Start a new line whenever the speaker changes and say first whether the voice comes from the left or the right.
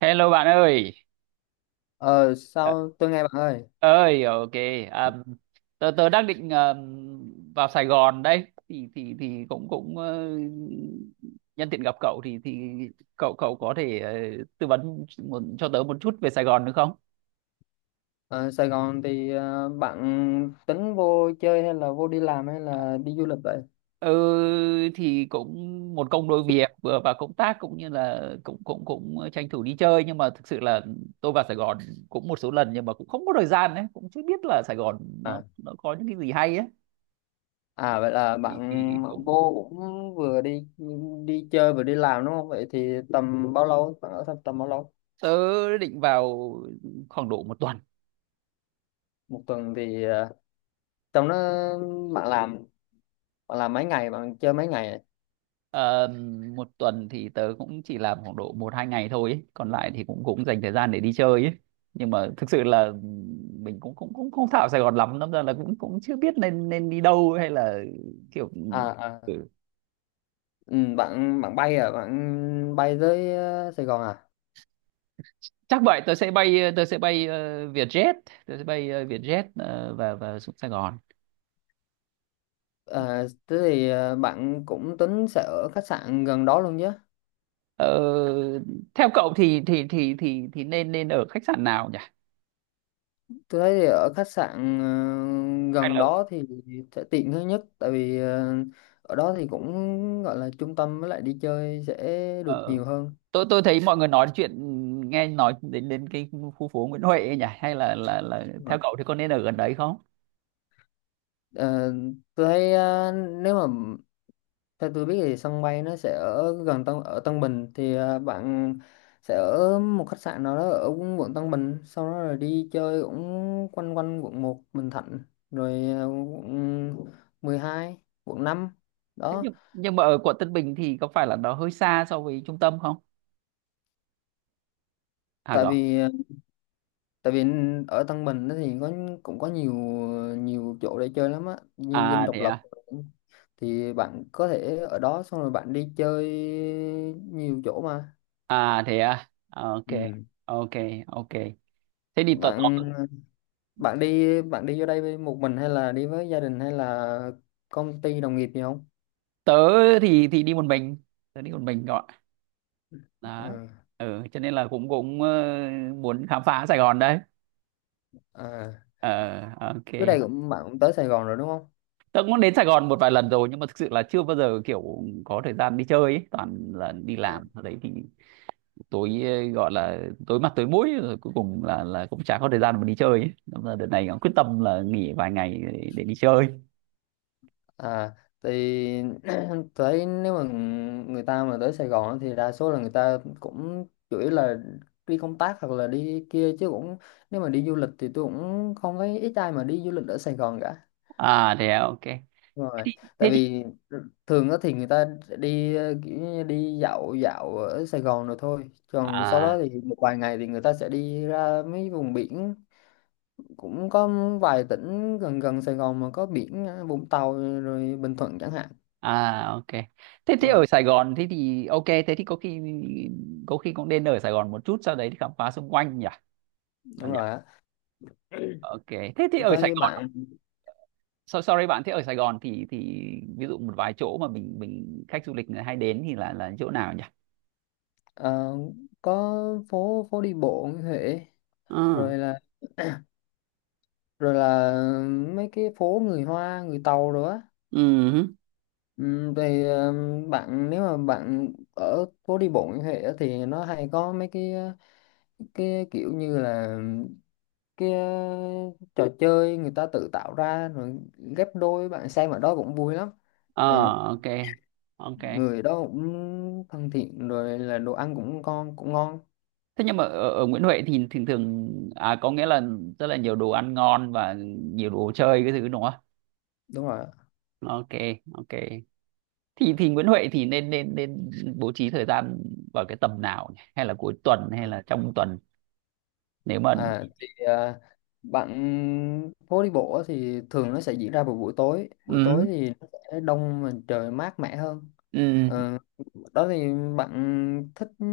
right: Hello bạn ơi.
left: Ờ
right: Ờ,
left: sao tôi nghe bạn ơi.
right: ơi, ok. um, tớ tớ đang định vào Sài Gòn đây thì cũng cũng nhân tiện gặp cậu thì cậu cậu có thể tư vấn một, cho tớ một chút về Sài Gòn được không?
left: Ờ, Sài Gòn thì bạn tính vô chơi, hay là vô đi làm, hay là đi du lịch vậy?
right: Ừ, thì cũng một công đôi việc, vừa vào công tác cũng như là cũng cũng cũng tranh thủ đi chơi, nhưng mà thực sự là tôi vào Sài Gòn cũng một số lần nhưng mà cũng không có thời gian, đấy cũng chưa biết là Sài Gòn nó
left: à
right: nó có những cái gì hay ấy.
left: à vậy là
right: thì, thì
left: bạn
right: cũng, cũng
left: vô cũng vừa đi đi chơi vừa đi làm đúng không? Vậy thì tầm bao lâu, bạn ở tầm bao lâu?
right: tớ định vào khoảng độ một tuần.
left: 1 tuần thì trong đó bạn làm, bạn làm mấy ngày, bạn chơi mấy ngày?
right: Ờ, một tuần thì tớ cũng chỉ làm khoảng độ một hai ngày thôi ấy. Còn lại thì cũng cũng dành thời gian để đi chơi ấy. Nhưng mà thực sự là mình cũng cũng cũng không thạo Sài Gòn lắm, đâm ra là cũng cũng chưa biết nên nên đi đâu hay là kiểu.
left: À,
right: Ừ.
left: ừ, bạn bạn bay à, bạn bay tới Sài Gòn à?
right: Chắc vậy, tớ sẽ bay Vietjet, tớ sẽ bay Vietjet, và xuống Sài Gòn.
left: Ờ, thế thì bạn cũng tính sẽ ở khách sạn gần đó luôn chứ?
right: Ờ, theo cậu thì thì nên nên ở khách sạn nào nhỉ?
left: Tôi thấy thì ở khách sạn
right: Hay
left: gần
right: là.
left: đó thì sẽ tiện hơn nhất, tại vì ở đó thì cũng gọi là trung tâm, với lại đi chơi sẽ được
right: Ờ,
left: nhiều hơn.
right: tôi thấy mọi người nói chuyện, nghe nói đến đến cái khu phố Nguyễn Huệ ấy nhỉ, hay là là
left: Đúng rồi.
right: theo cậu thì có nên ở gần đấy không?
left: Ờ, tôi thấy nếu mà theo tôi biết thì sân bay nó sẽ ở gần Tân Bình, thì bạn sẽ ở một khách sạn nào đó ở quận Tân Bình, sau đó rồi đi chơi cũng quanh quanh quận 1, Bình Thạnh, rồi quận 12, quận 5
right: Thế
left: đó.
right: nhưng mà ở quận Tân Bình thì có phải là nó hơi xa so với trung tâm không, à
left: Tại
right: cậu?
left: vì tại vì ở Tân Bình á thì cũng có nhiều, nhiều chỗ để chơi lắm á, như Dinh
right: À
left: Độc
right: thế
left: Lập,
right: à.
left: thì bạn có thể ở đó xong rồi bạn đi chơi nhiều chỗ mà.
right: À thế à. À, ok.
left: Ừ.
right: Ok, ok, thế thì tớ
left: bạn bạn đi vô đây với một mình hay là đi với gia đình hay là công ty đồng nghiệp gì không?
right: tớ thì đi một mình, tớ đi một mình gọi đó.
left: Ừ.
right: Ừ, cho nên là cũng cũng muốn khám phá Sài Gòn đấy.
left: À.
right: Ờ, ok.
left: Trước đây cũng bạn cũng tới Sài Gòn rồi đúng không?
right: Tớ cũng đến Sài Gòn một vài lần rồi nhưng mà thực sự là chưa bao giờ kiểu có thời gian đi chơi ấy. Toàn là đi làm ở đấy thì tối gọi là tối mặt tối mũi, rồi cuối cùng là cũng chả có thời gian mà đi chơi ấy. Nên là đợt này cũng quyết tâm là nghỉ vài ngày để đi chơi.
left: À, thì tới nếu mà người ta mà tới Sài Gòn á, thì đa số là người ta cũng chủ yếu là đi công tác hoặc là đi kia chứ, cũng nếu mà đi du lịch thì tôi cũng không thấy ít ai mà đi du lịch ở Sài Gòn cả.
right: À thế à, ok.
left: Đúng rồi, tại
right: Thế thì.
left: vì thường á thì người ta đi kiểu như đi dạo dạo ở Sài Gòn rồi thôi, còn sau đó
right: À,
left: thì một vài ngày thì người ta sẽ đi ra mấy vùng biển, cũng có vài tỉnh gần gần Sài Gòn mà có biển, Vũng Tàu rồi Bình Thuận chẳng hạn.
right: à, ok. Thế
left: Đúng
right: thế
left: rồi,
right: ở Sài Gòn, thế thì ok, thế thì có khi cũng nên ở Sài Gòn một chút, sau đấy thì khám phá xung quanh nhỉ.
left: đúng
right: Bạn nhỉ?
left: rồi á.
right: Ok. Thế thì ở Sài
left: Tới
right: Gòn.
left: bạn,
right: Sorry bạn, thế ở Sài Gòn thì ví dụ một vài chỗ mà mình khách du lịch người hay đến thì là chỗ nào nhỉ?
left: ờ, có phố phố đi bộ như thế,
right: Ờ.
left: rồi là rồi là mấy cái phố người Hoa, người Tàu rồi á.
right: Ừ.
left: Ừ, thì bạn nếu mà bạn ở phố đi bộ như thế á, thì nó hay có mấy cái, cái kiểu như là cái, trò chơi người ta tự tạo ra rồi ghép đôi, bạn xem ở đó cũng vui lắm.
right: Ờ,
left: Ờ,
right: ok, ok.
left: người đó cũng thân thiện, rồi là đồ ăn cũng ngon, cũng ngon.
right: Thế nhưng mà ở Nguyễn Huệ thì thường thường à, có nghĩa là rất là nhiều đồ ăn ngon và nhiều đồ chơi cái thứ đúng không?
left: Đúng rồi.
right: Ok, ok. Thì Nguyễn Huệ thì nên nên nên bố trí thời gian vào cái tầm nào nhỉ? Hay là cuối tuần hay là trong tuần nếu mà.
left: À, thì à, bạn phố đi bộ á thì thường nó sẽ diễn ra vào buổi tối. Buổi
right: Ừ.
left: tối thì nó sẽ đông và trời mát mẻ hơn.
right: Ừ.
left: Ờ, đó thì bạn thích ừ,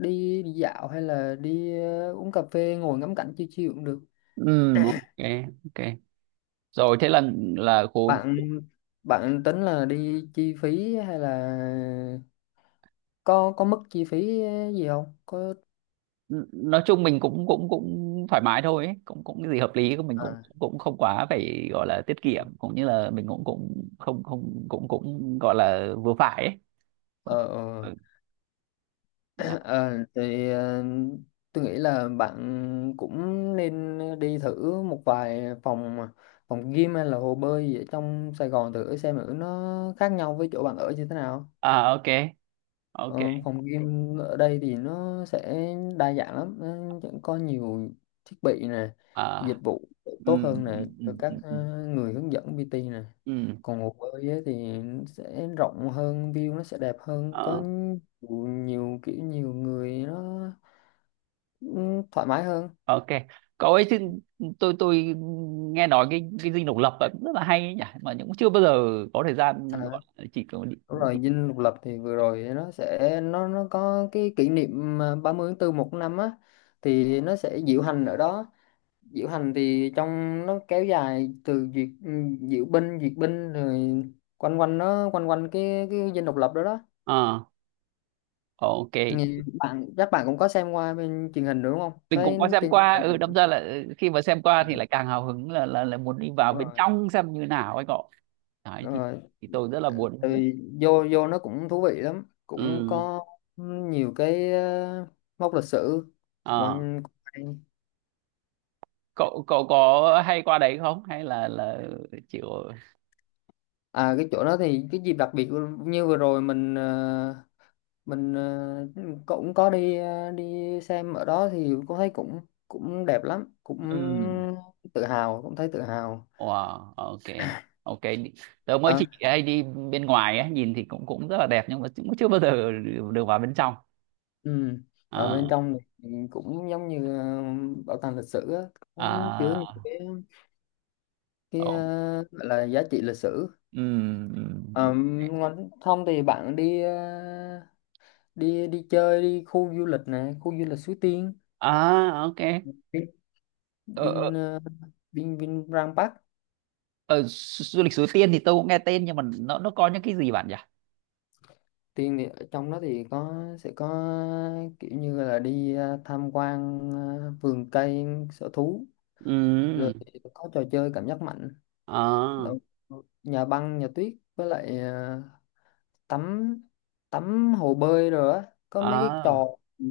left: đi, đi dạo hay là đi uống cà phê ngồi ngắm cảnh chill chill cũng được.
right: Ừ. Ok, ok, rồi thế là khu.
left: Bạn bạn tính là đi chi phí hay là có mức chi phí gì không? Có
right: Nói chung mình cũng cũng cũng thoải mái thôi ấy. Cũng cũng cái gì hợp lý của mình cũng
left: à,
right: cũng không quá phải gọi là tiết kiệm, cũng như là mình cũng cũng không không cũng cũng gọi là vừa phải ấy.
left: ờ, ờ.
right: Ừ. Đó.
left: Ờ, thì tôi nghĩ là bạn cũng nên đi thử một vài phòng phòng gym hay là hồ bơi gì ở trong Sài Gòn, thử xem thử nó khác nhau với chỗ bạn ở như thế nào.
right: À, ok, ok.
left: Ờ, phòng gym ở đây thì nó sẽ đa dạng lắm, nó sẽ có nhiều thiết bị nè, dịch
right: À.
left: vụ
right: ừ
left: tốt hơn
right: ừ
left: nè,
right: ừ
left: rồi các
right: ừ ừ.
left: người hướng dẫn PT nè.
right: Ừ.
left: Còn hồ bơi ấy thì sẽ rộng hơn, view nó sẽ đẹp hơn, có
right: Ờ,
left: nhiều, nhiều kiểu nhiều người nó thoải mái hơn.
right: ok, cậu ấy chứ. Tôi nghe nói cái dinh độc lập ấy cũng rất là hay ấy nhỉ, mà cũng chưa bao giờ có thời gian, gọi
left: À,
right: là chỉ có đi,
left: đúng
right: đi.
left: rồi, dinh độc lập thì vừa rồi nó nó có cái kỷ niệm à, 30 tháng 4 một năm á, thì nó sẽ diễu hành ở đó. Diễu hành thì trong nó kéo dài từ duyệt diễu binh, duyệt binh, rồi quanh quanh nó, quanh quanh cái dinh độc lập đó đó.
right: Ờ, ok.
left: Nhìn bạn chắc bạn cũng có xem qua bên truyền hình đúng không,
right: Mình cũng
left: thấy
right: có xem
left: trên
right: qua,
left: truyền
right: ừ, đâm
left: hình.
right: ra là ừ, khi mà xem qua
left: Ừ,
right: thì lại càng hào hứng là muốn đi vào
left: đúng
right: bên
left: rồi,
right: trong xem như nào ấy cậu. Đấy
left: đúng rồi.
right: thì tôi rất là
left: Ừ,
right: muốn.
left: vô vô nó cũng thú vị lắm, cũng
right: Ừ.
left: có nhiều cái mốc lịch sử
right: Ờ.
left: quan hay.
right: cậu cậu có hay qua đấy không, hay là chịu?
left: À cái chỗ đó thì cái dịp đặc biệt như vừa rồi mình mình ờ, cũng có đi đi xem ở đó thì cũng thấy cũng cũng đẹp lắm, cũng
right: Ừ.
left: tự hào, cũng thấy tự hào.
right: Wow, ok, ok. Tớ mới
left: Ờ,
right: chỉ hay đi bên ngoài ấy, nhìn thì cũng cũng rất là đẹp nhưng mà cũng chưa bao giờ được được vào bên trong.
left: ừ. Ở bên
right: Ờ.
left: trong thì cũng giống như bảo tàng lịch sử á, có chứa
right: À.
left: những cái
right: Ồ,
left: gọi là giá trị lịch sử.
right: ừ, ừ.
left: Ngon. Không thì bạn đi đi đi chơi đi, khu du lịch này, khu du lịch Suối Tiên,
right: À, ok.
left: Vin
right: Ờ, ờ.
left: Vin ờ, Vin Vinpearl Park.
right: Ờ, du du lịch Suối Tiên thì tôi cũng nghe tên nhưng mà nó có những cái gì bạn nhỉ?
left: Tiên thì ở trong đó thì sẽ có kiểu như là đi tham quan vườn cây, sở thú,
right: Ừ.
left: rồi có trò chơi cảm giác mạnh,
right: À.
left: rồi nhà băng nhà tuyết, với lại tắm, hồ bơi rồi á, có mấy cái
right: À.
left: trò,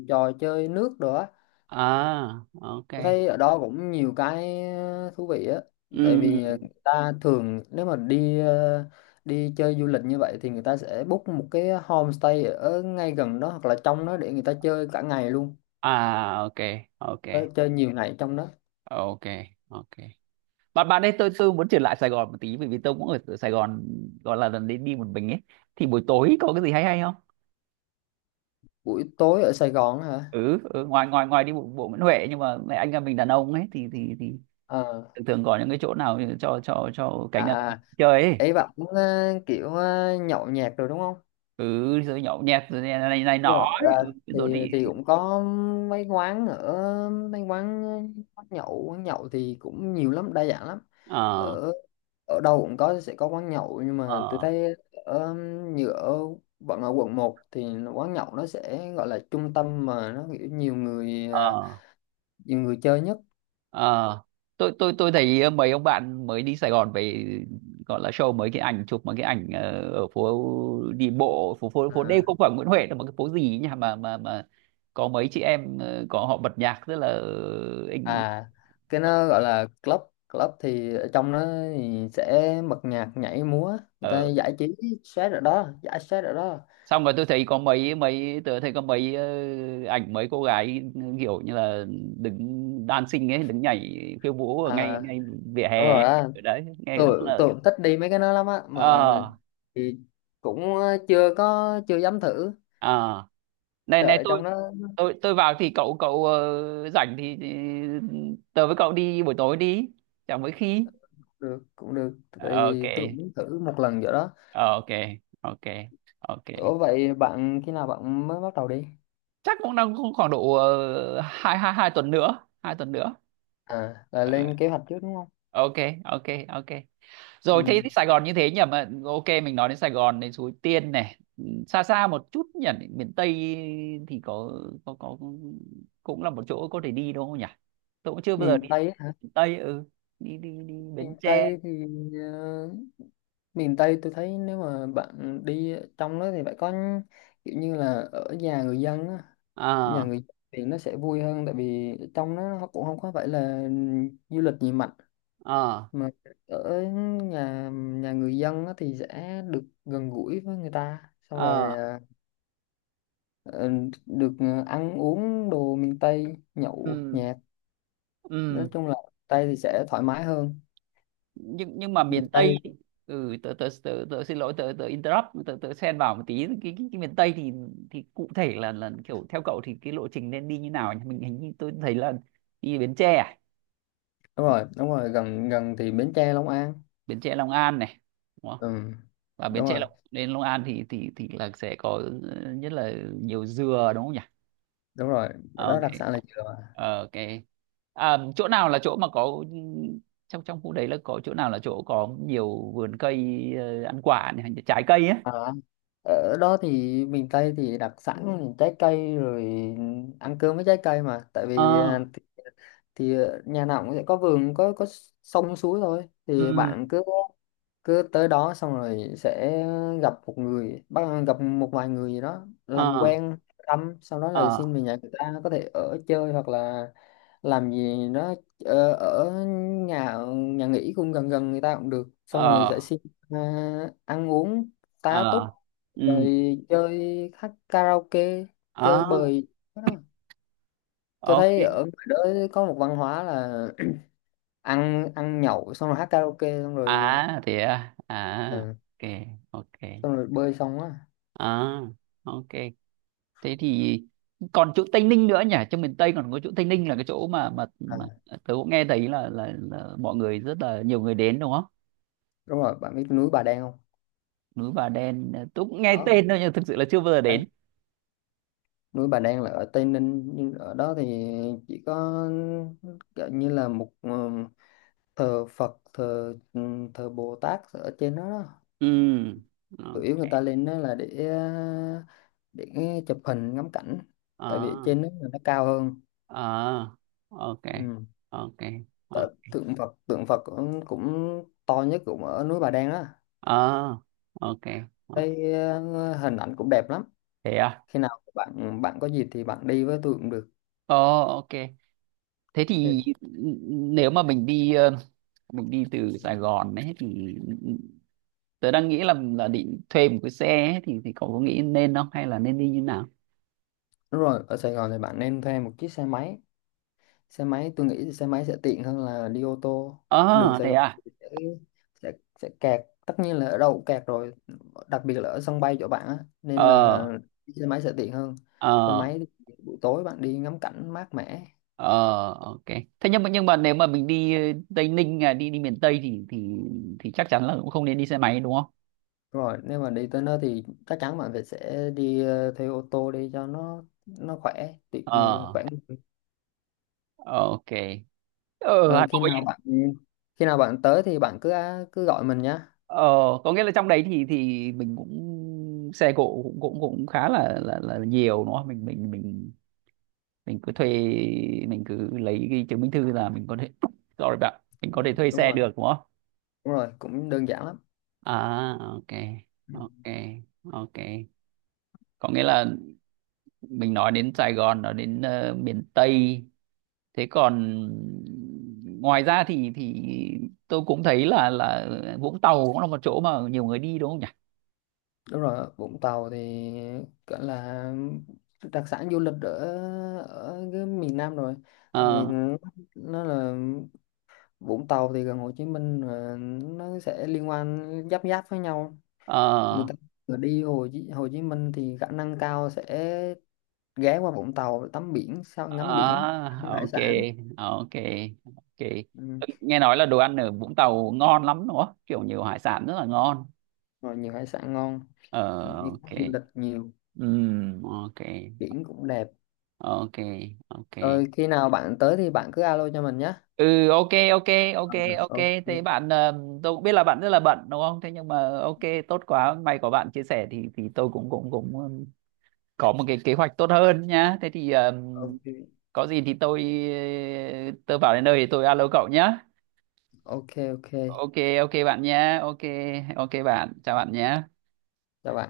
left: chơi nước rồi á.
right: Ờ, ok.
left: Tôi thấy ở đó cũng nhiều cái thú vị á, tại
right: Ừ.
left: vì người ta thường nếu mà đi đi chơi du lịch như vậy thì người ta sẽ book một cái homestay ở ngay gần đó hoặc là trong đó để người ta chơi cả ngày luôn.
right: À, ok, ok,
left: Ờ, chơi nhiều ngày trong đó.
right: ok, ok. Bạn bạn ấy, tôi muốn trở lại Sài Gòn một tí, bởi vì tôi cũng ở ở Sài Gòn gọi là lần đi đi một mình ấy. Thì buổi tối có cái gì hay hay không?
left: Buổi tối ở Sài Gòn á hả?
right: Ừ, ừ, ngoài ngoài ngoài đi bộ bộ Nguyễn Huệ, nhưng mà mẹ anh em mình đàn ông ấy thì thì
left: Ờ,
right: thường thường có những cái chỗ nào cho cho
left: à,
right: cánh đàn ông
left: à,
right: chơi ấy.
left: ấy bạn cũng kiểu nhậu nhẹt rồi đúng không?
right: Ừ, rồi nhậu nhẹt, rồi này này, này
left: Đúng
right: nọ
left: rồi.
right: ấy.
left: À,
right: Ừ, rồi đi.
left: thì cũng có mấy quán, ở mấy quán, quán nhậu, quán nhậu thì cũng nhiều lắm, đa dạng lắm,
right: ờ
left: ở ở đâu cũng có, sẽ có quán nhậu, nhưng mà tôi
right: ờ
left: thấy ở, như ở, vẫn ở quận 1 thì quán nhậu nó sẽ gọi là trung tâm, mà nó kiểu nhiều người à,
right: ờ
left: nhiều người chơi nhất.
right: ờ Tôi thấy mấy ông bạn mới đi Sài Gòn về, gọi là show mấy cái ảnh chụp mấy cái ảnh ở phố đi bộ, phố phố phố đêm,
left: À,
right: không phải Nguyễn Huệ đâu mà cái phố gì ấy nhỉ, mà có mấy chị em, có họ bật nhạc rất là anh.
left: à cái nó gọi là club, thì ở trong nó thì sẽ bật nhạc nhảy múa, người ta giải trí stress ở đó, giải stress ở đó.
right: Xong rồi tôi thấy có mấy mấy tôi thấy có mấy ảnh mấy cô gái kiểu như là đứng dancing ấy, đứng nhảy khiêu vũ ở ngay
left: À,
right: ngay vỉa
left: đúng
right: hè,
left: rồi á,
right: ở đấy nghe rất
left: tôi
right: là.
left: tôi cũng thích đi mấy cái đó lắm á, mà
right: Ờ.
left: thì cũng chưa có, chưa dám thử,
right: À, này này,
left: sợ
right: tôi
left: trong đó.
right: tôi tôi vào thì cậu cậu rảnh thì tớ với cậu đi buổi tối đi, chẳng mấy khi.
left: Được cũng được, tại
right: ok
left: vì tôi cũng muốn thử một lần vậy đó.
right: ok ok ok.
left: Ủa vậy bạn khi nào bạn mới bắt đầu đi?
right: Chắc cũng đang cũng khoảng độ hai hai hai tuần nữa,
left: À là lên
right: Ờ,
left: kế hoạch trước đúng không?
right: ok, ok ok. Rồi thế
left: Ừ.
right: thì Sài Gòn như thế nhỉ, mà ok, mình nói đến Sài Gòn, đến Suối Tiên này. Ừ, xa xa một chút nhỉ, miền Tây thì có có cũng là một chỗ có thể đi đúng không nhỉ, tôi cũng chưa bao giờ
left: Miền
right: đi
left: Tây á hả?
right: miền Tây, ừ, đi đi đi Bến
left: Miền
right: Tre.
left: Tây thì ờ, miền Tây tôi thấy nếu mà bạn đi trong đó thì phải có kiểu như là ở nhà người dân á, nhà
right: ờ
left: người dân thì nó sẽ vui hơn, tại vì trong nó cũng không có phải là du lịch gì mạnh,
right: ờ
left: mà ở nhà nhà người dân á thì sẽ được gần gũi với người ta, xong rồi
right: ờ
left: à, ờ, được ăn uống đồ miền Tây, nhậu
right: ừ
left: nhẹt,
right: ừ
left: nói chung là Tây thì sẽ thoải mái hơn.
right: nhưng mà
left: Miền
right: miền Tây
left: Tây.
right: thì. Ừ, tớ xin lỗi, tớ tớ interrupt, tớ tớ xen vào một tí cái, miền Tây thì cụ thể là kiểu theo cậu thì cái lộ trình nên đi như nào nhỉ, mình hình như tôi thấy là đi Bến Tre à?
left: Đúng rồi, đúng rồi, gần gần thì Bến Tre, Long An.
right: Bến Tre Long An này, đúng không?
left: Ừ.
right: Và Bến
left: Đúng
right: Tre
left: rồi,
right: Long đến Long An thì thì là sẽ có ừ, nhất là nhiều dừa, đúng không nhỉ?
left: đúng rồi
right: Ờ,
left: đó,
right: ok.
left: đặc sản là dừa mà.
right: Ờ, ok. À, chỗ nào là chỗ mà có ừ, trong trong khu đấy là có chỗ nào là chỗ có nhiều vườn cây ăn quả này, hay là trái cây ấy?
left: À, ở đó thì miền Tây thì đặc sản là trái cây rồi, ăn cơm với trái cây mà, tại vì à,
right: Ờ.
left: thì nhà nào cũng sẽ có vườn, có sông suối thôi, thì
right: Ừ.
left: bạn cứ cứ tới đó xong rồi sẽ gặp một người, bắt gặp một vài người gì đó làm
right: ờ
left: quen, thăm, sau đó là
right: ờ
left: xin về nhà người ta có thể ở chơi hoặc là làm gì đó, ở, ở nhà nhà nghỉ cũng gần gần người ta cũng được, xong rồi sẽ
right: ờ
left: xin à, ăn uống, tá túc,
right: ờ ừ.
left: rồi chơi hát karaoke,
right: Ờ,
left: chơi bời. Cái đó. Tôi
right: ok.
left: thấy ở ngoài đó có một văn hóa là ăn ăn nhậu xong rồi hát karaoke xong rồi
right: À thế à. À,
left: ừ,
right: ok, ok.
left: xong rồi bơi xong á.
right: À, ok. Thế thì còn chỗ Tây Ninh nữa nhỉ, trong miền Tây còn có chỗ Tây Ninh là cái chỗ mà mà,
left: À,
right: mà tớ cũng nghe thấy là mọi người rất là nhiều người đến đúng không?
left: đúng rồi, bạn biết núi Bà Đen không?
right: Núi Bà Đen, ờ, tớ cũng nghe
left: Đó,
right: tên thôi nhưng thực sự là chưa bao giờ
left: đấy.
right: đến.
left: Núi Bà Đen là ở Tây Ninh, nhưng ở đó thì chỉ có kiểu như là một ừ, thờ Phật, thờ ừ, thờ Bồ Tát ở trên đó, đó.
right: Ừ.
left: Chủ yếu
right: Ok.
left: người ta lên đó là để để chụp hình ngắm cảnh, tại vì
right: À,
left: trên đó là nó cao hơn.
right: à, ok,
left: Ừ.
right: ok,
left: Tại
right: ok.
left: tượng Phật, tượng Phật cũng, cũng to nhất cũng ở núi Bà Đen đó.
right: À, ok. Ok,
left: Cái hình ảnh cũng đẹp lắm.
right: thế à.
left: Khi nào bạn bạn có dịp thì bạn đi với tôi cũng được.
right: Ờ, ok. Thế thì
left: Thì-
right: nếu mà mình đi mình đi từ Sài Gòn ấy, thì tớ đang nghĩ là định thuê một cái xe ấy, thì cậu có nghĩ nên không, hay là nên đi như nào?
left: đúng rồi, ở Sài Gòn thì bạn nên thuê một chiếc xe máy, tôi nghĩ xe máy sẽ tiện hơn là đi ô tô. Đường
right: Ờ
left: Sài
right: thế
left: Gòn
right: à.
left: sẽ sẽ, sẽ kẹt, tất nhiên là ở đâu cũng kẹt rồi, đặc biệt là ở sân bay chỗ bạn á, nên là
right: ờ
left: xe máy sẽ tiện hơn. Xe
right: ờ
left: máy thì buổi tối bạn đi ngắm cảnh mát mẻ.
right: ờ ok. Thế nhưng mà nếu mà mình đi Tây Ninh à, đi đi miền Tây thì chắc chắn là cũng không nên đi xe máy đúng không?
left: Rồi nếu mà đi tới nơi thì chắc chắn bạn phải sẽ đi thuê ô tô đi cho nó khỏe, tiện người
right: Ờ,
left: khỏe người.
right: ok. Ở
left: Rồi
right: Hà Nội ấy,
left: khi nào bạn tới thì bạn cứ cứ gọi mình nhá.
right: ờ, có nghĩa là trong đấy thì mình cũng xe cộ cũng cũng cũng khá là là nhiều đúng không, mình mình cứ thuê, mình cứ lấy cái chứng minh thư là mình có thể sorry bạn, mình có thể thuê
left: Đúng
right: xe
left: rồi,
right: được đúng không?
left: đúng rồi cũng đơn giản lắm.
right: À, ok ok ok. Có nghĩa là mình nói đến Sài Gòn, nói đến miền Tây, thế còn ngoài ra thì tôi cũng thấy là Vũng Tàu cũng là một chỗ mà nhiều người đi đúng không nhỉ?
left: Đúng rồi, Vũng Tàu thì gọi là đặc sản du lịch ở ở cái miền Nam rồi, tại vì
right: ờ
left: nó là Vũng Tàu thì gần Hồ Chí Minh rồi, nó sẽ liên quan, giáp giáp với nhau. Người
right: ờ
left: ta vừa đi Hồ Chí Minh thì khả năng cao sẽ ghé qua Vũng Tàu để tắm biển, sau ngắm biển, ăn
right: à,
left: hải
right: ok
left: sản.
right: ok ok.
left: Ừ.
right: Nghe nói là đồ ăn ở Vũng Tàu ngon lắm đúng không, kiểu nhiều hải sản rất là ngon.
left: Rồi nhiều hải sản ngon,
right: Ờ,
left: như
right: ok.
left: du lịch nhiều,
right: Ừm, ok
left: biển cũng đẹp.
right: ok ok
left: Rồi khi nào bạn tới thì bạn cứ alo cho mình nhé.
right: Ừ, ok, ok ok
left: Ờ,
right: ok. Thế
left: ok,
right: bạn tôi cũng biết là bạn rất là bận đúng không, thế nhưng mà ok, tốt quá, may có bạn chia sẻ thì tôi cũng cũng cũng có một cái kế hoạch tốt hơn nhá, thế thì
left: ok,
right: có gì thì tôi ờ, tôi vào đến nơi thì tôi alo cậu nhá.
left: ok, ok,
right: Ok, ok bạn nhá, ok, ok bạn, chào bạn nhé.
left: chào bạn.